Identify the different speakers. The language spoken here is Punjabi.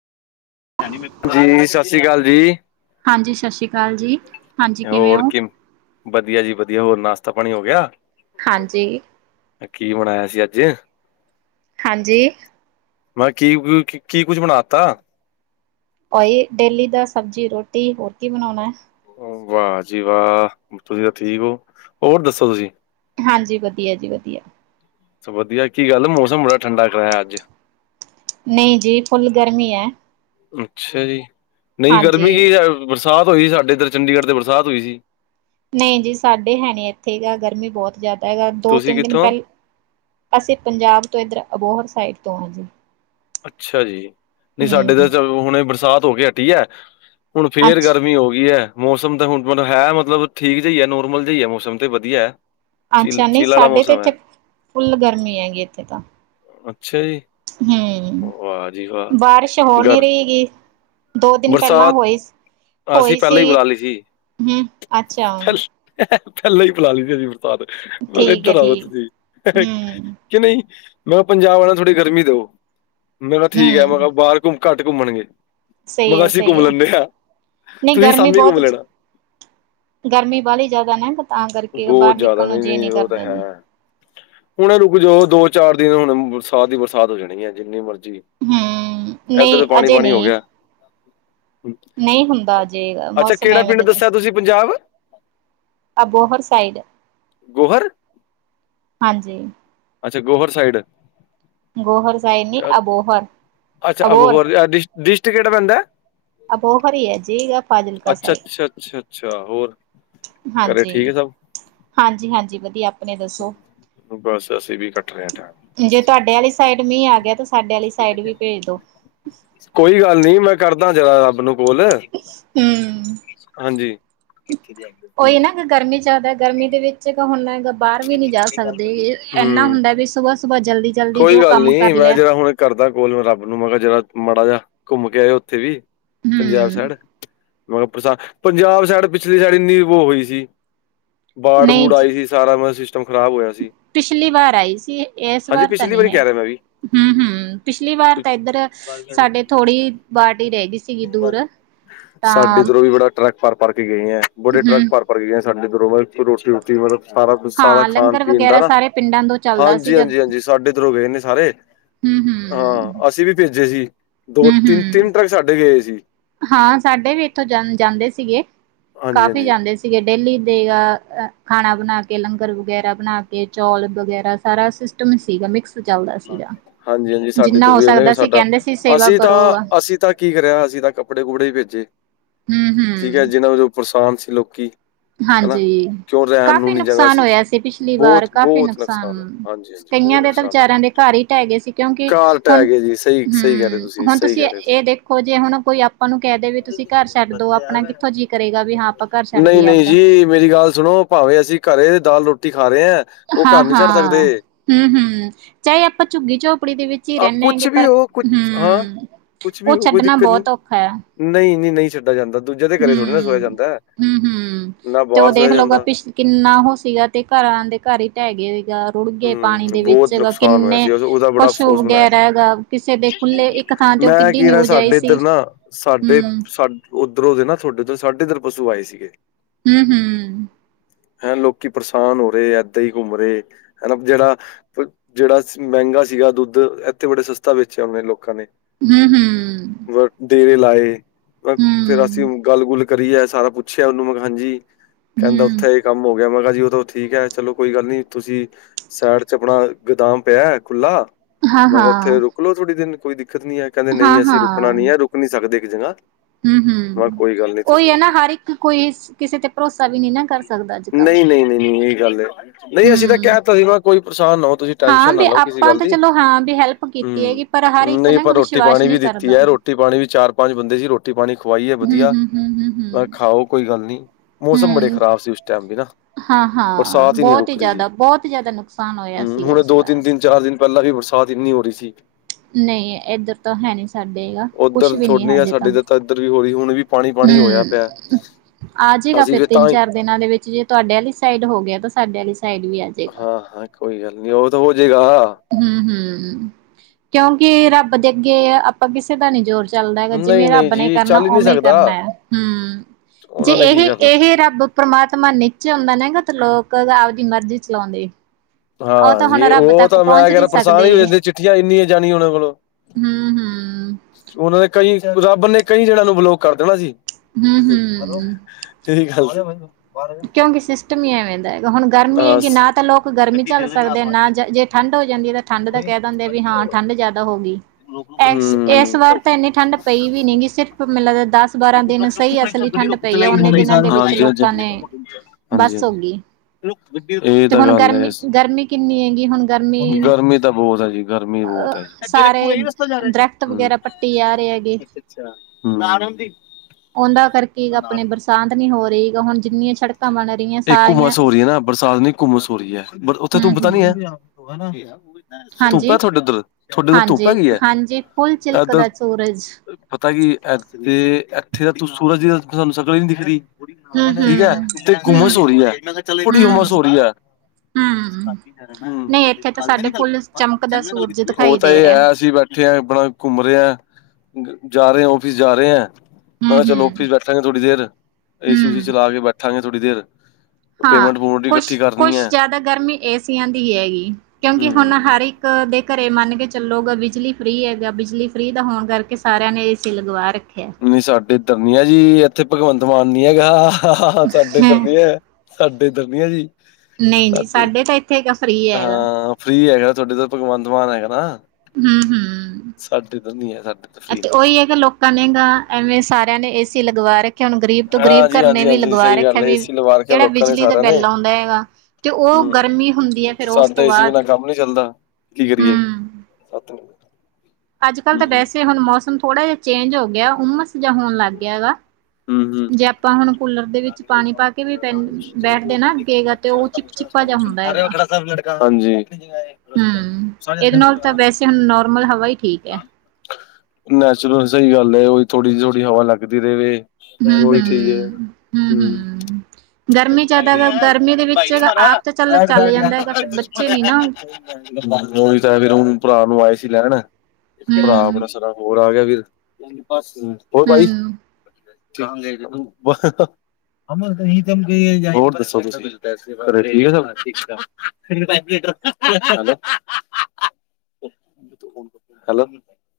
Speaker 1: ਜੀ, ਸਤਿ ਸ਼੍ਰੀ ਅਕਾਲ ਜੀ।
Speaker 2: ਹਾਂਜੀ, ਸਸ ਸ਼੍ਰੀ ਅਕਾਲ ਜੀ। ਹਾਂਜੀ, ਕਿਵੇਂ
Speaker 1: ਹੋਰ
Speaker 2: ਓ?
Speaker 1: ਕਿ ਵਧੀਆ ਜੀ, ਵਧੀਆ। ਹੋਰ ਨਾਸ਼ਤਾ ਪਾਣੀ ਹੋ ਗਿਆ?
Speaker 2: ਹਾਂਜੀ।
Speaker 1: ਏ ਕੀ ਬਣਾਇਆ ਸੀ। ਅੱਜ?
Speaker 2: ਹਾਂਜੀ।
Speaker 1: ਮੈਂ ਕੀ ਕੁ ਕੀ ਕੁਛ ਬਣਾਤਾ?
Speaker 2: ਓਹੀ ਡੇਲੀ ਦਾ ਸਬਜ਼ੀ, ਰੋਟੀ ਹੋਰ ਕੀ ਬਨੋਨਐ।
Speaker 1: ਵਾਹ ਜੀ, ਵਾਹ। ਤੁਸੀਂ ਤਾਂ ਠੀਕ ਓ। ਹੋਰ ਦੱਸੋ ਤੁਸੀਂ?
Speaker 2: ਹਾਂਜੀ। ਵਧੀਆ ਜੀ, ਵਧੀਆ।
Speaker 1: ਸੋ ਵਧੀਆ, ਕੀ ਗੱਲ ਮੌਸਮ ਬੜਾ ਠੰਡਾ ਕਰਾਇਆ। ਅੱਜ
Speaker 2: ਨ‌ਈ ਜੀ, ਥੋਨੀ ਗਰਮੀ ਐ।
Speaker 1: ਅੱਛਾ ਜੀ। ਨ‌ਈ, ਗਰਮੀ
Speaker 2: ਹਾਂਜੀ।
Speaker 1: ਗ ਬਰਸਾਤ ਹੋਈ ਸੀ। ਸਾਡੇ ਇੱਧਰ ਚੰਡੀਗੜ੍ਹ ਤੇ ਬਰਸਾਤ ਹੋਈ ਸੀ।
Speaker 2: ਨ‌ਈ ਜੀ, ਸਾਡੇ ਹੈ ਨੀ ਇੱਥੇ ਗ ਗਰਮੀ ਬਹੁਤ ਜ਼ਿਆਦਾ ਹੈਗਾ। ਦੋ,
Speaker 1: ਤੁਸੀਂ
Speaker 2: ਤਿੰਨ ਦਿਨ
Speaker 1: ਕਿੱਥੋਂ
Speaker 2: ਪਹਿਲ ਅਸੀਂ ਪੰਜਾਬ ਤੋਂ ਇਧਰ ਅਬੋਹਰ ਸਾਈਡ ਤੋਂ ਹਾਂ ਜੀ।
Speaker 1: ਅੱਛਾ ਜੀ। ਨ‌ਈ, ਸਾਡੇ ਤਾਂ
Speaker 2: ਹਮ
Speaker 1: ਚ ਹੁਣੇ ਬਰਸਾਤ ਹੋ ਕੇ ਹਟੀ ਐ। ਹੁਨ ਫੇਰ
Speaker 2: ਅੱਛ
Speaker 1: ਗਰਮੀ ਹੋ ਗਈ ਐ। ਮੌਸਮ ਤਾਂ ਹੁਨ [unintelligible] ਹੈ ਮਤਲਬ ਠੀਕ ਜ‌ਆ ਈ ਐ। ਨੋਰਮਲ ਜ‌ਆ ਐ ਮੌਸਮ ਤੇ ਵਧੀਆ ਐ।
Speaker 2: ਅੱਛਾ। ਨ‌ਈ, ਸਾਡੇ ਤਾਂ ਇੱਥੇ ਫੁੱਲ ਗਰਮੀ ਹੈਗੀ ਇੱਥੇ ਤਾਂ
Speaker 1: ਅੱਛਾ ਜੀ।
Speaker 2: ਹੂੰ,
Speaker 1: ਵਾਹ ਜੀ ਵਾਹ
Speaker 2: ਬਾਰਿਸ਼ ਹੋ ਨ
Speaker 1: ਗਰ
Speaker 2: ਰਹੀ ਹੈਗੀ। ਦੋ ਦਿਨ ਪਹਿਲਾਂ
Speaker 1: ਬਰਸਾਤ
Speaker 2: ਹੋਏ
Speaker 1: ਅਸੀਂ
Speaker 2: ਸ--ਹੋਈ
Speaker 1: ਪਹਿਲਾਂ
Speaker 2: ਸੀ,
Speaker 1: ਹੀ ਬੁਲਾ ਲਈ
Speaker 2: ਹੂੰ ਅੱਛਾ।
Speaker 1: ਪੈਲਾਂ ਹੀ ਕਰਾ ਲਈ ਦੀ ਬਰਸਾਤ, ਮੈਂ ਕਹਿੰਦਾ-ਇਦਰ ਆਓ! ਤੁਸੀਂ ਕੇ ਨ‌ਈ, ਮੈਂ ਕਿਹਾ-ਪੰਜਾਬ ਵਾਲਣਾ, ਥੋੜੀ ਗਰਮੀ ਦੇਓ। ਮੈਂ ਕਿਹਾ-ਠੀਕ ਹੈ। ਮੈਂ ਕਿਹਾ-ਬਾਹਰ ਘ ਘੱਟ ਘੁੰਮਣਗੇ। ਮੈਂ ਕਿਹਾ- ਅਸੀਂ ਘੁੰਮ ਲੈਂਦੇ ਆ।
Speaker 2: ਨਹੀਂ
Speaker 1: ਤੁਸੀਂ
Speaker 2: ਗਰਮੀ
Speaker 1: ਸਾਮੀ ਘੁੰਮ
Speaker 2: ਬਹੁਤ ਜ
Speaker 1: ਲੈਣਾ।
Speaker 2: ਗਰਮੀ ਬਾਹਲੀ ਜ਼ਿਆਦਾ ਨਾ ਤਾਂ ਕਰਕੇ
Speaker 1: ਬਹੁਤ
Speaker 2: ਬਾਹਰ
Speaker 1: ਜ਼ਿਆਦਾ
Speaker 2: ਨਿਕਲ ਨੂੰ
Speaker 1: ਨਹੀਂ
Speaker 2: ਜੀ ਨੀ
Speaker 1: ਨਹੀਂ ਉਹ ਤਾਂ
Speaker 2: ਕਰਦਾ
Speaker 1: ਹੈ
Speaker 2: ਜੀ।
Speaker 1: ਹੁਣੇ ਰੁਕ ਜੋ ਦੋ, ਚਾਰ ਦਿਨ ਹੁਣ ਬਰਸਾਤ ਹੀ ਬਰਸਾਤ ਹੋ ਜਾਣੀ ਹੈ। ਜਿੰਨੀ ਮਰਜ਼ੀ
Speaker 2: ਹੂੰ,
Speaker 1: ਇਧਰ
Speaker 2: ਨਹੀਂ
Speaker 1: ਤੇ ਪਾਣੀ
Speaker 2: ਅਜੇ
Speaker 1: ਪਾਣੀ ਹੋ
Speaker 2: ਨਹੀਂ,
Speaker 1: ਗਿਆ।
Speaker 2: ਨਹੀਂ ਹੁੰਦਾ ਅਜੇ
Speaker 1: ਅੱਛਾ,
Speaker 2: ਮੌਸਮ
Speaker 1: ਕਿਹੜਾ
Speaker 2: ਐਵੇਂ
Speaker 1: ਪਿੰਡ
Speaker 2: ਦਾ ਚ
Speaker 1: ਦੱਸਿਆ ਤੁਸੀ? ਪੰਜਾਬ
Speaker 2: ਅਬੋਹਰ ਸਾਈਡ।
Speaker 1: ਗੋਹਰ
Speaker 2: ਹਾਂਜੀ।
Speaker 1: ਅੱਛਾ, ਗੋਹਰ ਸਾਈਡ।
Speaker 2: ਗੋਹਰ ਸਾਈਡ ਨੀ ਅਬੋਹਰ
Speaker 1: ਅੱਛਾ, ਅਬੋਹਰ ਡਿ ਡਿਸਿਟ ਕਿਹੜਾ ਪੈਦਾ?
Speaker 2: ਅਬੋਹਰ ਐ ਜੀ, ਆ ਫਾਜ਼ਿਲਕਾ
Speaker 1: ਅੱਛਾ,
Speaker 2: ਸਾਈ
Speaker 1: ਅੱਛਾ, ਅੱਛਾ, ਅੱਛਾ ਹੋਰ ਘਰੇ
Speaker 2: ਹਂਜੀ,
Speaker 1: ਠੀਕ ਹੈ ਸਭ?
Speaker 2: ਹਂਜੀ, ਹਂਜੀ ਵਧੀਆਤੁਸੀ ਅਪਨੇ ਦੱਸੋ।
Speaker 1: ਬਸ ਅਸੀ।
Speaker 2: ਜੇ ਤੁਹਾਡੇ ਆਲੀ ਸਾਈਡ ਮੀਂਹ ਆ ਗਿਆ ਤੇ ਸਾਡੇ ਆਲੀ ਸਾਈਡ ਵੀ ਭੇਜ ਦੋ।
Speaker 1: ਕੋਈ ਗੱਲ ਨਹੀਂ, ਮੈਂ ਕਰਦਾ ਜੇੜਾ ਰੱਬ ਨੂੰ ਕੋਲ।
Speaker 2: ਹੂੰ
Speaker 1: ਹਾਂਜੀ, ਹੂੰ।
Speaker 2: ਔਹੀ ਨਾ ਕਿ ਗਰਮੀ ਜੈ਼ਦਾਐ। ਗਰਮੀ ਦੇ ਵਿੱਚ ਤੇ ਹੁਨ ਆਏਗਾ। ਬਾਹਰ ਵੀ ਨਹੀਂਜਾ ਸਕਦੀ ਇੰਨਾ
Speaker 1: ਹੂੰ,
Speaker 2: ਹੁੰਦਾ ਵੀ ਸੁਬਾਹ, ਸੁਬਾਹ ਜਲਦੀ, ਜਲਦੀ
Speaker 1: ਕੋਈ
Speaker 2: ਜੋ
Speaker 1: ਗੱਲ
Speaker 2: ਕੰਮ
Speaker 1: ਨੀ
Speaker 2: ਕਰ
Speaker 1: ਮੈਂ
Speaker 2: ਲਿਆ।
Speaker 1: ਜਰਾ ਹੁਣ ਕਰਦਾ ਕੋਲ ਰੱਬ ਨੂੰ ਮੈਂ ਕਿਹਾ ਜੇੜਾ ਮਾੜਾ ਜਿਹਾ ਘੁੰਮ ਕੇ ਆਏ ਉੱਥੇ ਵੀ ਪੰਜਾਬ
Speaker 2: ਹਮ
Speaker 1: ਸਾਈਡ। ਮੈਂ ਪੰਜਾਬ ਸਾਈਡ ਪਿਛਲੀ ਸਾਈਡ ਨੀ ਬੋ ਹੋਈ ਸੀ ਬਾੜ
Speaker 2: ਨਹੀਂ
Speaker 1: ਬੂੜ
Speaker 2: ਜੀ
Speaker 1: ਆਈ ਸੀ। ਸਾਰਾ ਮਤਲਬ ਸਿਸਟਮ ਖ਼ਰਾਬ ਹੋਇਆ ਸੀ।
Speaker 2: ਪਿਛਲੀ ਵਾਰ ਆਈ
Speaker 1: ਹਂਜੀ, ਪਿਛਲੀ ਵਾਰੀ ਕਹਿ ਰਿਹਾ ਮੈ ਵੀ।
Speaker 2: ਹੂੰ -ਹੂੰ ਪਿਛਲੀ ਵਾਰ ਤਾਂ ਇੱਧਰ ਸਾਡੇ ਥੋੜ੍ਹੀ ਬਾਟਈ ਰਹਿ ਗਈ ਸੀਗੀ ਦੂਰ। ਤਾਂ
Speaker 1: ਸਾਡੇ ਇਧਰੋਂ ਵੀ ਬੜਾ ਟਰੱਕ ਭਰ ਭਰ ਕੇ ਗਏ ਹੈ। ਬੜੇ ਟਰੱਕ
Speaker 2: ਹਮ
Speaker 1: ਭਰ ਭਰ ਗਏ ਆਂ‌। ਸਾਡੇ ਇੱਧਰੋਂ ਰੋਟੀ ਰੁਟੀ ਮਤਲਬ ਸਾਰਾ ਕੁਛ, ਸਾਰਾ
Speaker 2: ਹਾਂ
Speaker 1: ਖਾਣ
Speaker 2: ਲੰਗਰ
Speaker 1: ਪੀਣ ਦਾ
Speaker 2: ਵਗੈਰਾ
Speaker 1: ਨਾ
Speaker 2: ਸਾਰੇ ਪਿੰਡਾਂ ਤੋਂ ਚੱਲਦਾ
Speaker 1: ਹਂਜੀ,
Speaker 2: ਸੀਗਾ
Speaker 1: ਹਂਜੀ, ਹਂਜੀ ਸਾਡੇ ਇੱਧਰੋਂ ਗਏ ਨੇ ਸਾਰੇ।
Speaker 2: ਹੂੰ -ਹੂੰ-
Speaker 1: ਹਾਂ ਅਸੀਂ ਵੀ ਭੇਜੇ ਸੀ। ਦੋ
Speaker 2: ਹਮ
Speaker 1: ਤਿੰਨ-ਤਿੰਨ ਟਰੱਕ ਸਾਡੇ ਗਏ ਸੀ‌।
Speaker 2: ਹਾਂ, ਸਾਡੇ ਵੀ ਇੱਥੋਂ ਜਾਂ ਜਾਂਦੇ ਸੀਗੇ ਕਾਫੀ
Speaker 1: ਹਾਂਜੀ-ਹਾਂਜੀ,
Speaker 2: ਜਾਂਦੇ ਸੀ। ਜੇ ਡੇਲੀ ਦੇ ਖਾਨਾ ਬਨਾ ਕੇ, ਲੰਗਰ ਵਗੈਰਾ ਬਨਾ ਕੇ, ਚੌਲ ਵਗੈਰਾ ਸਾਰਾ ਟੂ ਸੀਗਾ ਮਿਕਸ। ਚੱਲਦਾ ਸੀਗਾ
Speaker 1: ਹਂਜੀ, ਹਂਜੀ, ਸਾਡੇ
Speaker 2: ਜਿੰਨਾ
Speaker 1: ਇਧਰ
Speaker 2: ਹੋ
Speaker 1: ਵੀ ਉਹ ਨਾ
Speaker 2: ਸਕਦਾ ਸੀ
Speaker 1: ਸਾਡਾ
Speaker 2: ਕਹਿੰਦੇ ਸੀ ਸੇਵਾ
Speaker 1: ਅਸੀਂ ਤਾਂ
Speaker 2: ਕਰੋ
Speaker 1: ਅਸੀਂ ਕੀ ਕਰਿਆ, ਅਸੀਂ ਤਾਂ ਕੱਪੜੇ, ਕੁਪੜੇ ਵੇਚੇ।
Speaker 2: ਹੂੰ
Speaker 1: ਠੀਕ ਹੈ
Speaker 2: ਹੂੰ
Speaker 1: ਜਿਹਨਾਂ ਵਜੋਂ ਪਰੇਸਾਨ ਸੀ ਲੋਕੀਂ।
Speaker 2: ਹਾਂਜੀ, ਕਾਫ਼ੀ ਨੁਕਸਾਨ ਹੋਇਆ ਸੀ। ਪਿਛਲੀ ਵਾਰ ਕਾਫੀ
Speaker 1: ਬਹੁਤ-ਬਹੁਤ ਹੈ
Speaker 2: ਨੁਕਸਾਨ।
Speaker 1: ਹਾਂਜੀ-ਹਾਂਜੀ
Speaker 2: ਕਈਆਂ
Speaker 1: ਬਹੁਤ
Speaker 2: ਦੇ ਤਾਂ
Speaker 1: ਨੁਕਸਾਨ ਹੈ।
Speaker 2: ਵਿਚਾਰਿਆਂ ਦੇ ਘਰ ਹੀ ਢਹਿ ਗਏ ਸੀ। ਕਿਉਂਕਿ,
Speaker 1: ਘਰ ਢਹਿ
Speaker 2: ਹੁਨ
Speaker 1: ਗਏ ਜੀ ਸਹੀ-ਸਹੀ ਕਹਿ ਰਹੇ
Speaker 2: ਹੂੰ ਹੁਨ
Speaker 1: ਸਹੀ
Speaker 2: ਤੁਸੀਂ
Speaker 1: ਕਹਿ ਰਹੇ
Speaker 2: ਇਹ ਦੇਖੋ ਜੇ ਹੁਨ ਕੋਈ ਆਪ ਆਪਾਂ ਨੂੰ ਕਹਿ ਦੇ ਵੀ ਤੁਸੀਂ ਘਰ ਛੱਡ ਦੋ। ਅਪਨਾ ਕਿੱਥੋਂ ਜੀਅ ਕਰੇਗਾ ਵੀ ਹਾਂ ਆਪਾਂ ਘਰ ਛੱਡਦੇਈਏ।
Speaker 1: ਨਹੀਂ, ਨਹੀਂ ਜੀ ਮੇਰੀ ਗੱਲ ਸੁਨੋ, ਭਾਵੇਂ ਅਸੀਂ ਘਰੇ ਦਾਲ ਰੋਟੀ ਖਾ ਰਹੇ ਹਾਂ ਔਹ ਘਰ ਨਹੀਂ ਛੱਡ ਸਕਦੇ।
Speaker 2: ਹੂੰ -ਹੂੰ ਚਾਹੇ ਆਪਾਂ ਝੁੱਗੀ ਚੋ ਝੁਪੜੀ ਦੇ ਵਿੱਚ ਹੀ
Speaker 1: ਅ,
Speaker 2: ਰਹਿਨੇ ਕਿ
Speaker 1: ਕੁਛ ਵੀ
Speaker 2: ਪਰ
Speaker 1: ਹੋ ਕੁਛ ਹਾਂ,
Speaker 2: ਹੂੰ ਔਹ ਚਕਨਾ ਬੋੱਤ ਔਖਾ ਐ।
Speaker 1: ਨਹੀ, ਨਹੀਂ ਚੱਕ। ਐਹ ਜਾਂਦਾ ਦੂਜਾ।
Speaker 2: ਹੂੰ -ਹੂੰ -ਹੂੰ
Speaker 1: ਨਾ
Speaker 2: ਤੇ ਔਹ
Speaker 1: ਬਾਹਰ ਸੋਇਆ
Speaker 2: ਦੇਖ ਲੋਗਾ
Speaker 1: ਜਾਂਦਾ।
Speaker 2: ਪਿਛ ਕਿੰਨਾ ਹੋ ਸੀਆਂ ਦੇ ਘਰਾਂ ਦੇ ਘਰ ਹੀ ਢੈ ਗੀਆ। ਰੁੜ ਗਏ
Speaker 1: ਹੂੰ,
Speaker 2: ਪਾਨੀ ਦੇ ਵਿੱਚ
Speaker 1: ਬਹੁਤ ਨੁਕਸਾਨ ਹੋਇਆ
Speaker 2: ਕਿੰਨੇ
Speaker 1: ਸੀ ਉਸ- ਉਹਦਾ ਬੜਾ
Speaker 2: ਪਸ਼ੂ
Speaker 1: ਅਫਸੋਸ ਮਨਾਇਆ
Speaker 2: ਵਗੈਰਾ
Speaker 1: ਸੀ।
Speaker 2: ਹੈਗਾ ਕਿਸੇ ਦੇ ਖੁੱਲ੍ਹੇ ਇੱਕ ਇੱਕ ਥਾਂ ਤੋ ਉਹ
Speaker 1: ਮੈਂ
Speaker 2: ਕਿੱਡੀ
Speaker 1: ਕੀ ਰਿਹਾ
Speaker 2: ਨਿਊਜ਼ ਆਈ
Speaker 1: ਸਾਡੇ
Speaker 2: ਸੀ। ਹੂੰ
Speaker 1: ਉਧਰੋਂ ਦੀ ਨਾ ਤੁੱਡੇ ਤੋਂ ਸਾਡੇ ਇੱਧਰ ਪਸ਼ੂ ਆਏ ਸੀਗੇ।
Speaker 2: ਹੂੰ- ਹੂੰ-
Speaker 1: ਐ ਲੋਕੀ ਪਰੇਸ਼ਾਨ ਹੋ ਰਹੇ ਏਦਾਂ ਹੀ ਘੁੰਮ ਰਹੇ। ਹੈਨਾ ਜਿਹੜਾ, ਜਿਹੜਾ ਮਹਿੰਗਾ ਸੀਗਾ ਦੁੱਧ ਐਥੇ ਬੜੇ ਸਸਤਾ ਵੇਚਿਆ ਹੋਨਾ ਲੋਕਾਂ ਨੇ।
Speaker 2: ਹੂੰ- ਹੂੰ
Speaker 1: ਵਤ ਡੇਰੇ ਲਾਏ ਵਤ ਤੇਰਾ
Speaker 2: ਹੂੰ।
Speaker 1: ਕਿਉੱ ਗੱਲ, ਗੁੱਲ ਘਰੀਏ ਜਾ ਸਾਰਾ ਪੁੱਛਿਆ, ਉਹਨੂੰ ਮੈਂ ਕਿਹਾ ਹਂਜੀ, ਕੈਂਦਾ
Speaker 2: ਹੂੰ,
Speaker 1: ਉੱਥੇ ਇਹ ਕੰਮ ਹੋ ਗਿਆ। ਮੈਂ ਕਿਹਾ ਜੀ ਉਹ ਤਾਂ ਠੀਕ ਐ। ਚਲੋ ਕੋਈ ਗੱਲ ਨੀ। ਤੁਸੀਂ ਸਾਈਡ ਚ ਅਪਨਾ ਗੋਦਾਮ ਪਿਆਐ ਖੁੱਲਾ। ਮੈਂ ਕਾ
Speaker 2: ਹਾਂ-ਹਾਂ,
Speaker 1: ਉੱਥੇ ਰੁਕਲੋ ਥੋੜੀ ਦਿਨ ਕੋਈ ਦਿੱਕਤ ਨੀ ਕਹਿੰਦੇ ਨਹੀਂ ਅਸੀਂ ਰੁਕਨਾ ਨੀ ਐ ਰੁਕ ਰੁਕ ਨੀ ਸਕਦੇ ਇੱਕ ਜਗ੍ਹਾ। ਕਿਹਾ
Speaker 2: ਹੂ-ਹੂ
Speaker 1: ਕੋਈ ਗੱਲ ਨੀ ਤੁਸੀਂ
Speaker 2: ਔਹੀ ਹੈ ਨਾ ਹਰ ਇੱਕ ਕੋਈ ਕਿਸੇ ਤੇ ਭਰੋਸਾ ਵੀ ਨਾ ਕਰ ਸਕਦਾ। ਅੱਜਕਲ
Speaker 1: ਨਹੀਂ ਨਹੀਂ, ਨਹੀਂ-ਨਹੀਂ ਇੰਜਏ ਗੱਲ ਏ ਨਹੀਂ ਅਸੀਂ ਤਾਂ ਕਹਿ ਤਾ ਸੀ। ਨਾ ਕੋਈ ਪਰੇਸ਼ਾਨ ਨਾ ਹੋ, ਤੁਸੀਂ
Speaker 2: ਹਾਂ
Speaker 1: ਟੈਨਸ਼ਨ ਨਾ
Speaker 2: ਵੀ
Speaker 1: ਲਓ, ਕਿਸੀ
Speaker 2: ਆਪਾਂ
Speaker 1: ਗੱਲ
Speaker 2: ਤਾਂ
Speaker 1: ਦੀ,
Speaker 2: ਚਲੋ ਹਾਂ ਵੀ ਹੈਲਪ ਕੀਤੀ ਹੈਗੀ ਪਰ ਹਰ
Speaker 1: ਹੂ
Speaker 2: ਇੱਕ
Speaker 1: ਨਈ
Speaker 2: ਨਾ
Speaker 1: ਪਰ ਰੋਟੀ
Speaker 2: ਵਿਸ਼ਵਾਸ
Speaker 1: ਪਾਣੀ ਵੀ
Speaker 2: ਨਹੀਂ
Speaker 1: ਦਿੱਤੀ
Speaker 2: ਕਰਦਾ
Speaker 1: ਆ, ਰੋਟੀ ਪਾਣੀ ਵੀ ਚਾਰ- ਪੰਜ, ਬੰਦੇ ਸੀ ਰੋਟੀ ਰੋਟੀ, ਪਾਣੀ ਖਵਾਈਏ ਵਧੀਆ,
Speaker 2: ਹੂੰ-ਹੂੰ-ਹੂੰ-ਹੂੰ-ਹੂੰ
Speaker 1: ਖਾਓ ਕੋਈ ਗੱਲ ਨਈ ਮੌਸਮ ਬੜੇ ਖ਼ਰਾਬ ਸੀ। ਉਸ ਟਾਈਮ ਦੇ ਨਾ
Speaker 2: ਹਾਂ-ਹਾਂ
Speaker 1: ਬਰਸਾਤ ਨੀ
Speaker 2: ਬਹੁਤ ਹੀ
Speaker 1: ਰੁਕ ਰਹੀ ਸੀ।
Speaker 2: ਜ਼ਿਆਦਾ- ਬਹੁਤ ਜ਼ਿਆਦਾ ਹੋਇਆ
Speaker 1: ਹੂੰ,
Speaker 2: ਸੀਗਾ।
Speaker 1: ਹੁਣੇ
Speaker 2: ਉਸ ਵਾਰ
Speaker 1: ਦੋ-ਤਿੰਨ ਦਿਨ, ਚਾਰ ਦਿਨ ਪਹਿਲਾਂ ਵੀ, ਬਰਸਾਤ ਇੰਨੀ ਹੋ ਰਹੀ ਸੀ।
Speaker 2: ਨਹੀਂ ਏਧਰ ਤਾਂ ਹੈ ਨੀ ਸਾਡੇ ਨਾ, ਕੁੱਛ ਵੀ ਨੀ
Speaker 1: ਥੋਡੇ ਜਾਂ
Speaker 2: ਹਜੇ
Speaker 1: ਸਾਡੇ
Speaker 2: ਤਾਂ।
Speaker 1: ਉੱਧਰ ਵੀ ਹੌਲੀ ਹੁਣ ਵੀ ਪਾਣੀ-ਪਾਣੀ ਹੋਇਆ ਪਿਆ,
Speaker 2: ਆ ਜਾਏਗਾ
Speaker 1: ਅਸੀਂ
Speaker 2: ਫਿਰ
Speaker 1: ਵੀ ਤਾਂ
Speaker 2: ਤਿੰਨ ਚਾਰ ਦਿਨਾਂ ਦੇ ਵਿੱਚ ਜੇ, ਤੁਹਾਡੇ ਵਾਲੀ ਸਾਈਡ ਹੋ ਗਿਆ, ਤਾਂ ਸਾਡੇ ਵਾਲੀ ਸਾਈਡ ਵੀ ਆ ਜਾਏਗਾ
Speaker 1: ਹਾਂ-ਹਾਂ ਕੋਈ ਗੱਲ ਨਈ, ਉਹ ਤਾਂ ਹੋ ਜਾਏਗਾ
Speaker 2: ਹੂ-ਹੂ ਕਿਉਂਕਿ, ਰੱਬ ਦੇ ਅੱਗੇ ਆਪਾਂ ਕਿਸੇ ਦਾ ਨਈ ਜੋ਼ਰ ਚੱਲਦਾ ਗਾ, ਜਿਵੇਂ
Speaker 1: ਨਹੀਂ-ਨਹੀਂ
Speaker 2: ਰੱਬ ਨੇ
Speaker 1: ਜੀ
Speaker 2: ਕਰਨਾ
Speaker 1: ਚੱਲ ਹੀ ਨਹੀਂ
Speaker 2: ਉਵੇਂ, ਕਰਨਾ
Speaker 1: ਸਕਦਾ।
Speaker 2: ਹੈ ਹੂੰ। ਜੇ,
Speaker 1: ਉਹਨਾਂ ਨੇ ਕੀ ਕਰਨਾ,
Speaker 2: ਇਹੇ-ਇਹੇ ਰੱਬ ਪਰਮਾਤਮਾ ਨੀਚੇ ਹੁੰਦਾ ਨਾ, ਤੇ ਲੋਕ ਆਪਦੀ ਮਰਜ਼ੀ ਚਲਾਉਂਦੇ ਉਹ
Speaker 1: ਭਾ
Speaker 2: ਤਾਂ ਹੁਣ
Speaker 1: ਜੀ
Speaker 2: ਰੱਬ
Speaker 1: ਉਹ
Speaker 2: ਤੱਕ
Speaker 1: ਤਾਂ ਮੈਂ
Speaker 2: ਪਹੁੰਚ ਨਹੀਂ
Speaker 1: ਕਿਹਾ ਪਰੇਸਾਨ
Speaker 2: ਸਕਦੇ
Speaker 1: ਹੀ ਹੋ ਜਾਂਦੀਆ ਚਿੱਠੀਆਂ ਇੰਨੀਆਂ ਜਾਣੀਆ ਉਨਾਂ ਕੋਲੋਂ
Speaker 2: ਹਮ ਹਮ
Speaker 1: ਹੋਰ
Speaker 2: ਹਮ -ਹਮ
Speaker 1: ਸਹੀ ਗੱਲ [unintelligible] ਬਾਹਰ ਆਇਓ [inaudible]
Speaker 2: ਕਿਉਂਕਿ, ਸਿਸਟਮ ਈ ਏਵੇ ਦਾ ਐ ਤੇ ਹੁਣ ਗਰਮੀ ਆ, ਨਾ ਤਾਂ ਲੋਕ ਗਰਮੀ ਝੱਲ ਸਕਦੇ ਨੇ, ਜੇ-ਜੇ ਠੰਡ ਹੋ ਜਾਂਦੀ ਐ ਤਾਂ, ਠੰਡ ਤਾਂ ਕਹਿ ਦਿੰਦੇ ਆ ਵੀ ਹਾਂ ਠੰਡ ਜਿਆਦਾ ਹੋ ਗਈ, ਐਸ -ਐਸ ਇਸ ਵਾਰ
Speaker 1: ਹੂੰ।
Speaker 2: ਤਾਂ ਇੰਨੀ ਠੰਡ ਪਈ ਵੀ ਨਈ ਗੀ, ਸਿਰਫ ਮੈਨੂੰ ਲੱਗਦਾ ਦਸ ਬਾਰਾਂ ਦਿਨ ਸਹੀ ਅਸਲੀ ਠੰਢ ਪਈ‌ ਆ, ਉਹਨੇ ਦਿਨਾਂ ਦੇ ਵਿੱਚ
Speaker 1: ਹਾਂਜੀ
Speaker 2: ਲੋਕਾਂ
Speaker 1: ਹਾਂਜੀ
Speaker 2: ਨੇ
Speaker 1: ਹਾਂਜੀ ਹਾਂਜੀ
Speaker 2: ਬੱਸ
Speaker 1: ਹਾਂਜੀ
Speaker 2: ਹੋਗੀ।
Speaker 1: ਇਹ
Speaker 2: ਤੇ
Speaker 1: ਤਾਂ
Speaker 2: ਹੁਣ
Speaker 1: ਗੱਲ ਹੈ
Speaker 2: ਗਰਮੀ- ਗਰਮੀ ਕਿੰਨੀ ਹੈਗੀ, ਹੁਣ ਗਰਮੀ
Speaker 1: ਤਾਂ ਬਹੁਤ ਹੈ ਜੀ ਗਰਮੀ ਬਹੁਤ ਹੈ ਜੀ
Speaker 2: ਅਹ ਸਾਰੇ ਦਰਖਤ
Speaker 1: ਹੂੰ
Speaker 2: ਵਗੈਰਾ, ਪੱਟੀ ਜਾ ਰਹੇ ਹੈਗੇ।
Speaker 1: ਹੂੰ
Speaker 2: ਉਨਾ ਕਰਕੇ, ਆਪਣੇ ਬਰਸਾਤ ਨਈ ਹੋ ਰਹੀ ਹੈਗੀ ਹੁਣ ਜਿੰਨੀਆਂ ਸੜਕਾਂ ਬਣ ਰਹੀਆਂ
Speaker 1: ਇਹ
Speaker 2: ਸਾਰੀਆਂ
Speaker 1: ਘੁੰਮਸ ਹੋ ਰਹੀ ਐ,
Speaker 2: ਹੂੰ
Speaker 1: ਨਾ ਬਰਸਾਤ ਨੀ ਘੁੰਮਸ ਹੋ ਰਹੀ ਐ, ਉੱਥੇ ਧੁੱਪ ਤਾ ਨਈ ਐ
Speaker 2: ਹੂੰ
Speaker 1: ਧੁੱਪ ਐ
Speaker 2: ਹਾਂਜੀ
Speaker 1: ਤੁਹਾਡੇ ਉੱਧਰ?
Speaker 2: ਹਾਂਜੀ- ਹਾਂਜੀ ਫੁਲ
Speaker 1: ਇੱਧਰ
Speaker 2: ਚਿਲਕਦਾ ਸੂਰਜ
Speaker 1: ਪਤਾ ਕੀ ਐਤਕੀ, ਇੱਥੇ ਤਾਂ ਸੂਰਜ ਤੁਹਾਨੂੰ ਸ਼ਕਲ ਨਈ ਦਿਖਣੀ
Speaker 2: ਹੂੰ,
Speaker 1: ਠੀਕ ਐ
Speaker 2: ਹੂੰ,
Speaker 1: ਇਥੇ
Speaker 2: ਹੂੰ,
Speaker 1: ਘੁੰਮਸ ਹੋ ਰਹੀ ਐ, ਬੜੀ ਹੁੰਮਸ
Speaker 2: ਹੂੰ।
Speaker 1: ਹੋ ਰਹੀ ਐ
Speaker 2: ਹੂੰ, ਨਹੀਂ ਇੱਥੇ ਤਾਂ
Speaker 1: ਕੱਲ ਤੇ
Speaker 2: ਸਾਡੇ
Speaker 1: ਨੀ ਗੱਲ
Speaker 2: ਫੁੱਲ
Speaker 1: ਕੀਤੀ ਆਪਾ [unintelligible]
Speaker 2: ਚਮਕਦਾ
Speaker 1: ਨਾਲ ਗੱਲ
Speaker 2: ਸੂਰਜ
Speaker 1: ਕੀਤੀ ਐ ਉਹ
Speaker 2: ਦਿਖਾਈ
Speaker 1: ਤਾਂ
Speaker 2: ਦੇ
Speaker 1: ਇਹ
Speaker 2: ਰਿਹਾ।
Speaker 1: ਆ ਅਸੀ ਬੈ ਬੈਠੇ ਆ ਆਪਣਾ ਘੁੰਮ ਰਿਹਾ ਜਾ ਰਿਹਾ, ਜਾ ਰਹੇ ਔਫਿਸ ਜਾ ਰਿਹਾ, ਮੈ
Speaker 2: ਹੂੰ,
Speaker 1: ਕਿਹਾ ਚਲੋ
Speaker 2: ਹੂੰ।
Speaker 1: ਔਫਿਸ ਬੈਠੇ ਚੰਗਾ ਥੋੜੀ ਦੇਰ ਏ-ਸੀ, ਊ-ਸੀ
Speaker 2: ਹੂੰ,
Speaker 1: ਚਲਾ ਕੇ ਬੈਠਾਂਗੇ ਥੋੜ੍ਹੀ ਦੇਰ
Speaker 2: ਹਾਂ,
Speaker 1: ਪੇਮੈਂਟ ਪੂਮੈਂਟ ਇਕੱਠੀ
Speaker 2: ਕੁਛ-ਕੁਛ
Speaker 1: ਕਰਨੀ ਹੈ
Speaker 2: ਜ਼ਿਆਦਾ ਗਰਮੀ ਏ ਸੀਆਂ, ਦੀ ਹੈਗੀ ਕਿਉਂਕਿ, ਹੁਣ
Speaker 1: ਹੂੰ
Speaker 2: ਹਰ ਇੱਕ ਇੱਕ ਦੇ ਘਰੇ ਮੰਨ ਕੇ ਚੱਲੋ ਬਿਜਲੀ ਫ੍ਰਰੀ ਹੈਗਾ, ਬਿਜਲੀ ਫ੍ਰਰੀ ਦਾ ਹੋਣ ਕਰਕੇ, ਸਾਰਿਆਂ ਨੇ ਏ ਸੀ ਲਗਵਾ ਰੱਖਿਆ।
Speaker 1: ਨਹੀਂ ਸਾਡੇ ਇਧਰ ਨੀ ਐ ਜੀ, ਇੱਥੇ ਭਗਵੰਤ ਮਾਨ ਨੀ ਹੈਗਾ, ਸਾਡੇ ਇਧਰ ਨੀ ਐ। ਸਾਡੇ ਤਾਂ ਵੀ ਆ ਜੀ।
Speaker 2: ਨਹੀ ਜੀ ਸਾਡੇ ਤਾਂ ਇੱਥੇ ਹੈਗਾ, ਫਰੀ ਹੈਗਾ।
Speaker 1: ਫਰੀ ਹੈਗਾ, ਤੁਹਾਡੇ ਤਾਂ ਇੱਥੇ ਭਗਵੰਤ ਮਾਨ ਹੈਗਾ ਨਾ,
Speaker 2: ਹੂੰ, ਹੂੰ।
Speaker 1: ਸਾਡੇ ਤਾਂ ਨੀ ਹੈਗਾ
Speaker 2: ਅਤੇ ਉਈ ਐ ਕਿ ਲੋਕਾਂ ਨੇ ਗਾ ਐਵੇਂ, ਸਾਰਿਆਂ ਨੇ ਏ ਸੀ ਲਗਵਾ ਰੱਖ ਖੇ ਹੁਣ ਗ਼ਰੀਬ ਤੋਂ
Speaker 1: ਹੈ
Speaker 2: ਗ਼ਰੀਬ
Speaker 1: ਹਾਂਜੀ
Speaker 2: ਘਰ ਨੇ
Speaker 1: ਹਾਂਜੀ
Speaker 2: ਵੀ
Speaker 1: ਹਾਂਜੀ
Speaker 2: ਲਗਵਾ
Speaker 1: ਸਹੀ
Speaker 2: ਰੱਖਿਆ,
Speaker 1: ਗੱਲ ਹੈ
Speaker 2: ਵੀਂ
Speaker 1: ਏਸੀ ਲਵਾ ਰੱਖਿਆ
Speaker 2: ਕਿਹੜਾ
Speaker 1: ਲੋਕਾਂ ਨੇ
Speaker 2: ਬਿਜਲੀ ਦਾ
Speaker 1: ਸਾਰਿਆਂ ਨੇ
Speaker 2: ਬਿੱਲ ਆਉਂਦਾ ਐ ਗਾ ਤੇ ਉਹ
Speaker 1: ਹੂੰ
Speaker 2: ਗਰਮੀ ਹੁੰਦੀ ਐ, ਫਿਰ ਉਸ
Speaker 1: ਸਾਡਾ
Speaker 2: ਤੋਂ
Speaker 1: ਏਸੀ
Speaker 2: ਬਾਅਦ
Speaker 1: ਬਿਨਾਂ ਕੰਮ ਨੀ ਚੱਲਦਾ ਕੀ ਕਰੀਏ? ਸਾਥੋਂ।
Speaker 2: ਅੱਜ-ਕੱਲ੍ਹ ਤਾਂ ਵੈਸੇ ਹੁਨ ਮੌਸਮ ਥੋੜਾ ਜੇਹਾ ਚੇਂਜ ਹੋ ਗਿਆ, ਉਮਸ ਜਾ ਹੋਨ ਲੱਗ ਗਿਆ ਵਾ।
Speaker 1: ਹੂੰ
Speaker 2: ਜੇ ਆਪਾਂ ਹੁਨ ਕੂਲਰ ਦੇ ਵਿੱਚ ਪਾਨੀ ਪਾ ਕੇ ਵੀ ਪੈਂ ਬੈਠਦੇ ਆ ਨਾ, ਅੱਗੇ ਗ 'ਤੇ ਉਹ ਚਿਪ- ਚਿੱਪਾ ਜਾ ਹੁੰਦਾ ਹੈ ਗਾ।
Speaker 1: ਹਾਂਜੀ।
Speaker 2: ਹੂੰ, ਏਦੇ ਨਾਲ ਤਾਂ ਵੈਸੇ ਹੁਨ ਨੋਰਮਲ ਹਵਾ ਈ ਠੀਕ ਐ।
Speaker 1: ਨੈਚੁਰਲ ਸਹੀ ਗੱਲ ਐ, ਉਂਜ ਥੋੜੀ- ਥੋੜੀ ਹਵਾ ਲੱਗਦੀ ਰਵੇ। ਓਈ ਚੀਜ਼ ਏ,
Speaker 2: ਹੂੰ-ਹੂੰ,
Speaker 1: ਹੂੰ।
Speaker 2: ਹੂੰ-ਹੂੰ। ਗਰਮੀ
Speaker 1: ਭਾਈ
Speaker 2: ਜ਼ਿਆਦਾ
Speaker 1: ਨੀ
Speaker 2: ਗ
Speaker 1: ਐ,
Speaker 2: ਗਰਮੀ ਦੇ
Speaker 1: ਭਾਈ
Speaker 2: ਵਿੱਚ
Speaker 1: ਨੀ
Speaker 2: ਹੈਗਾ
Speaker 1: ਹਮਾਰਾ
Speaker 2: ਆਪ ਤਾਂ ਚੱਲ
Speaker 1: ਅਠ-
Speaker 2: ਚੱਲ
Speaker 1: ਦਸ ਯਾਰ
Speaker 2: ਜਾਂਦਾ ਹੈਗਾ ਫਿਰ ਬੱਚੇ
Speaker 1: ਦੁਸ਼ਮਨ
Speaker 2: ਨੀ ਨਾ
Speaker 1: ਐ। ਓਈ ਤਾਂ ਐ ਵੀਰ ਓਮ, ਭਰਾ ਨੂੰ ਆਏ ਸੀ ਲੈਨ। ਭਰਾ
Speaker 2: ਹੂੰ,
Speaker 1: ਆਪਨਾ ਸਗਾ ਹੋਰ ਆ ਗਿਆ ਵੀਰ, ਬਸ, ਹੋਰ ਭਾਜੀ।
Speaker 2: ਹੂੰ।
Speaker 1: ਚਾਂਦ ਦੇਖ ਲੂੰ, ਬਹ ਹਾ। ਹੋਰ ਦੱਸੋ ਤੁਸੀਂ, ਘਰੇ ਠੀਕ ਐ ਸਭ? Hello, hello.